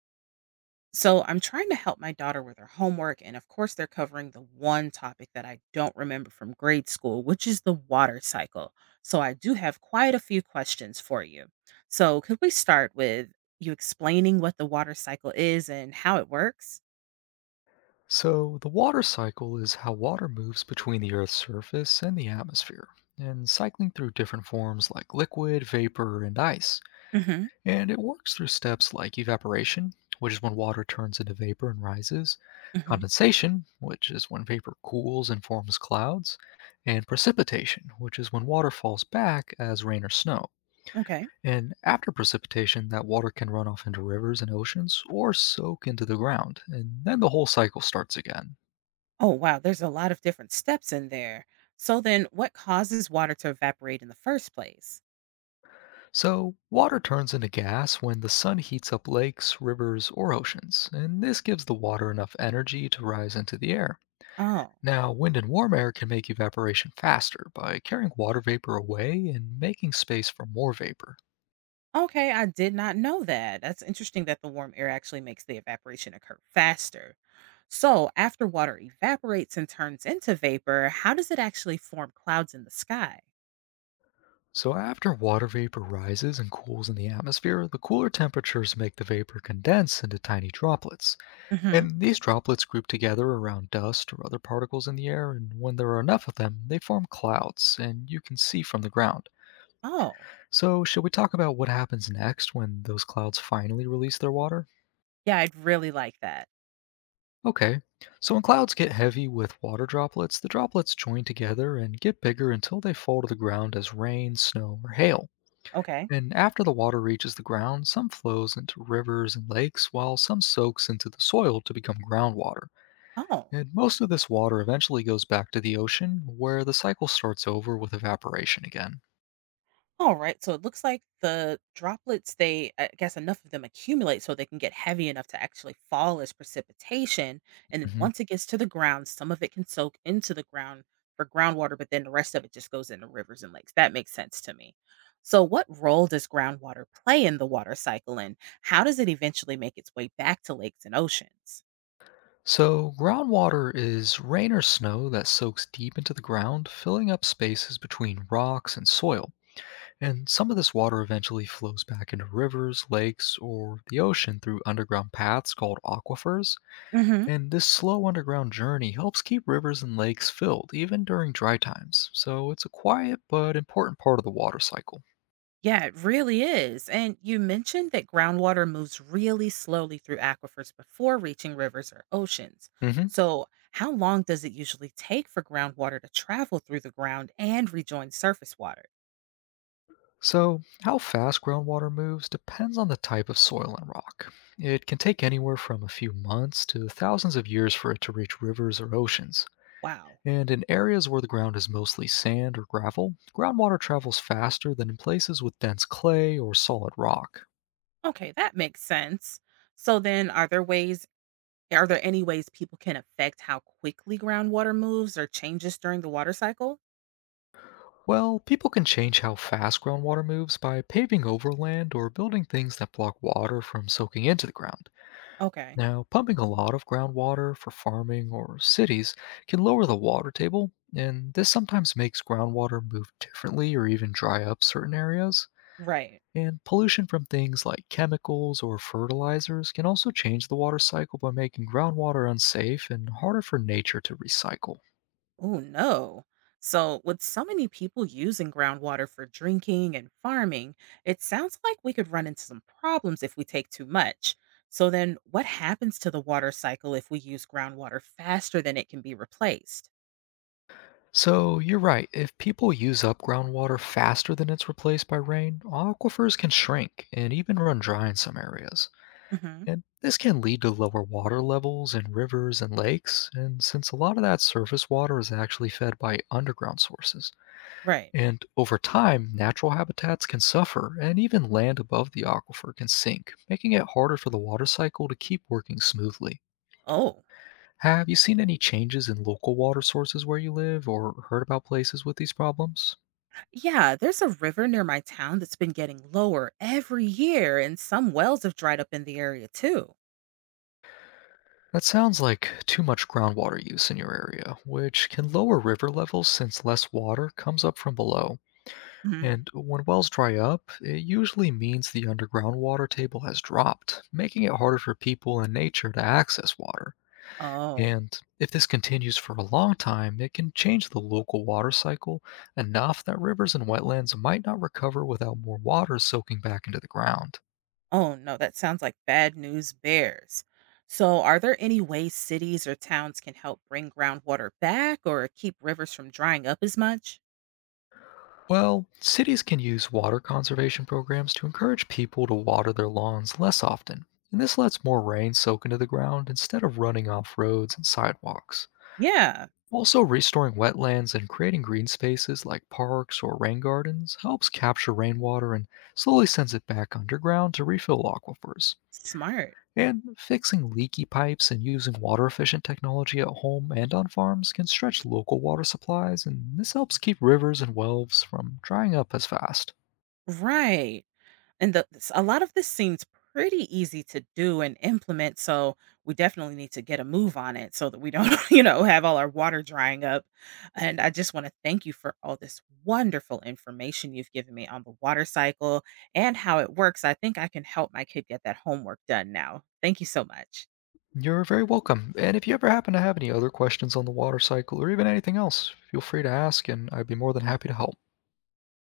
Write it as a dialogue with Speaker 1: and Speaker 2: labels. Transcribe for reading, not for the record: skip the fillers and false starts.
Speaker 1: So I'm trying to help my daughter with her homework, and of course, they're covering the one topic that I don't remember from grade school, which is the water cycle. So I do have quite a few questions for you. So, could we start with you explaining what the water cycle is and how it works?
Speaker 2: So, the water cycle is how water moves between the Earth's surface and the atmosphere, and cycling through different forms like liquid, vapor, and ice.
Speaker 1: Hmm.
Speaker 2: And it works through steps like evaporation, which is when water turns into vapor and rises,
Speaker 1: Hmm.
Speaker 2: condensation, which is when vapor cools and forms clouds, and precipitation, which is when water falls back as rain or snow.
Speaker 1: Okay.
Speaker 2: And after precipitation, that water can run off into rivers and oceans or soak into the ground, and then the whole cycle starts again.
Speaker 1: Oh, wow. There's a lot of different steps in there. So, then what causes water to evaporate in the first place?
Speaker 2: So, water turns into gas when the sun heats up lakes, rivers, or oceans, and this gives the water enough energy to rise into the air.
Speaker 1: Oh.
Speaker 2: Now, wind and warm air can make evaporation faster by carrying water vapor away and making space for more vapor.
Speaker 1: Okay, I did not know that. That's interesting that the warm air actually makes the evaporation occur faster. So, after water evaporates and turns into vapor, how does it actually form clouds in the sky?
Speaker 2: So, after water vapor rises and cools in the atmosphere, the cooler temperatures make the vapor condense into tiny droplets.
Speaker 1: Hmm.
Speaker 2: And these droplets group together around dust or other particles in the air, and when there are enough of them, they form clouds, and you can see from the ground.
Speaker 1: Oh,
Speaker 2: So, should we talk about what happens next when those clouds finally release their water?
Speaker 1: yeah, I'd really like that.
Speaker 2: Okay, so when clouds get heavy with water droplets, the droplets join together and get bigger until they fall to the ground as rain, snow, or hail.
Speaker 1: Okay.
Speaker 2: And after the water reaches the ground, some flows into rivers and lakes, while some soaks into the soil to become groundwater.
Speaker 1: Oh.
Speaker 2: And most of this water eventually goes back to the ocean, where the cycle starts over with evaporation again.
Speaker 1: All right, so it looks like the droplets, they, I guess enough of them accumulate so they can get heavy enough to actually fall as precipitation. And then
Speaker 2: Mhm.
Speaker 1: once it gets to the ground, some of it can soak into the ground for groundwater, but then the rest of it just goes into rivers and lakes. That makes sense to me. So, what role does groundwater play in the water cycle, and how does it eventually make its way back to lakes and oceans?
Speaker 2: So, groundwater is rain or snow that soaks deep into the ground, filling up spaces between rocks and soil. And some of this water eventually flows back into rivers, lakes, or the ocean through underground paths called aquifers. And this slow underground journey helps keep rivers and lakes filled, even during dry times. So, it's a quiet but important part of the water cycle.
Speaker 1: Yeah, it really is. And you mentioned that groundwater moves really slowly through aquifers before reaching rivers or oceans.
Speaker 2: Hmm.
Speaker 1: So, how long does it usually take for groundwater to travel through the ground and rejoin surface water?
Speaker 2: So, how fast groundwater moves depends on the type of soil and rock. It can take anywhere from a few months to thousands of years for it to reach rivers or oceans.
Speaker 1: Wow.
Speaker 2: And in areas where the ground is mostly sand or gravel, groundwater travels faster than in places with dense clay or solid rock.
Speaker 1: Okay, that makes sense. So then are there any ways people can affect how quickly groundwater moves or changes during the water cycle?
Speaker 2: Well, people can change how fast groundwater moves by paving over land or building things that block water from soaking into the ground.
Speaker 1: Okay.
Speaker 2: Now, pumping a lot of groundwater for farming or cities can lower the water table, and this sometimes makes groundwater move differently or even dry up certain areas.
Speaker 1: Right.
Speaker 2: And pollution from things like chemicals or fertilizers can also change the water cycle by making groundwater unsafe and harder for nature to recycle.
Speaker 1: Oh, no. So, with so many people using groundwater for drinking and farming, it sounds like we could run into some problems if we take too much. So, then what happens to the water cycle if we use groundwater faster than it can be replaced?
Speaker 2: So, you're right, if people use up groundwater faster than it's replaced by rain, aquifers can shrink and even run dry in some areas.
Speaker 1: Hmm.
Speaker 2: And this can lead to lower water levels in rivers and lakes, and since a lot of that surface water is actually fed by underground sources.
Speaker 1: Right.
Speaker 2: And over time, natural habitats can suffer, and even land above the aquifer can sink, making it harder for the water cycle to keep working smoothly.
Speaker 1: Oh,
Speaker 2: Have you seen any changes in local water sources where you live, or heard about places with these problems?
Speaker 1: yeah, there's a river near my town that's been getting lower every year, and some wells have dried up in the area too.
Speaker 2: That sounds like too much groundwater use in your area, which can lower river levels since less water comes up from below.
Speaker 1: Mm.
Speaker 2: And when wells dry up, it usually means the underground water table has dropped, making it harder for people and nature to access water.
Speaker 1: Oh.
Speaker 2: And if this continues for a long time, it can change the local water cycle enough that rivers and wetlands might not recover without more water soaking back into the ground.
Speaker 1: Oh, no, that sounds like bad news bears. So, are there any ways cities or towns can help bring groundwater back or keep rivers from drying up as much?
Speaker 2: Well, cities can use water conservation programs to encourage people to water their lawns less often, and this lets more rain soak into the ground instead of running off roads and sidewalks.
Speaker 1: Yeah,
Speaker 2: Also, restoring wetlands and creating green spaces like parks or rain gardens helps capture rainwater and slowly sends it back underground to refill aquifers.
Speaker 1: smart.
Speaker 2: And fixing leaky pipes and using water efficient technology at home and on farms can stretch local water supplies, and this helps keep rivers and wells from drying up as fast.
Speaker 1: Right. And the s a lot of this seems pretty easy to do and implement, so we definitely need to get a move on it so that we don't, have all our water drying up. And I just wanna thank you for all this wonderful information you've given me on the water cycle and how it works. I think I can help my kid get that homework done now. Thank you so much.
Speaker 2: You're very welcome, and if you ever happen to have any other questions on the water cycle or even anything else, feel free to ask, and I'd be more than happy to help.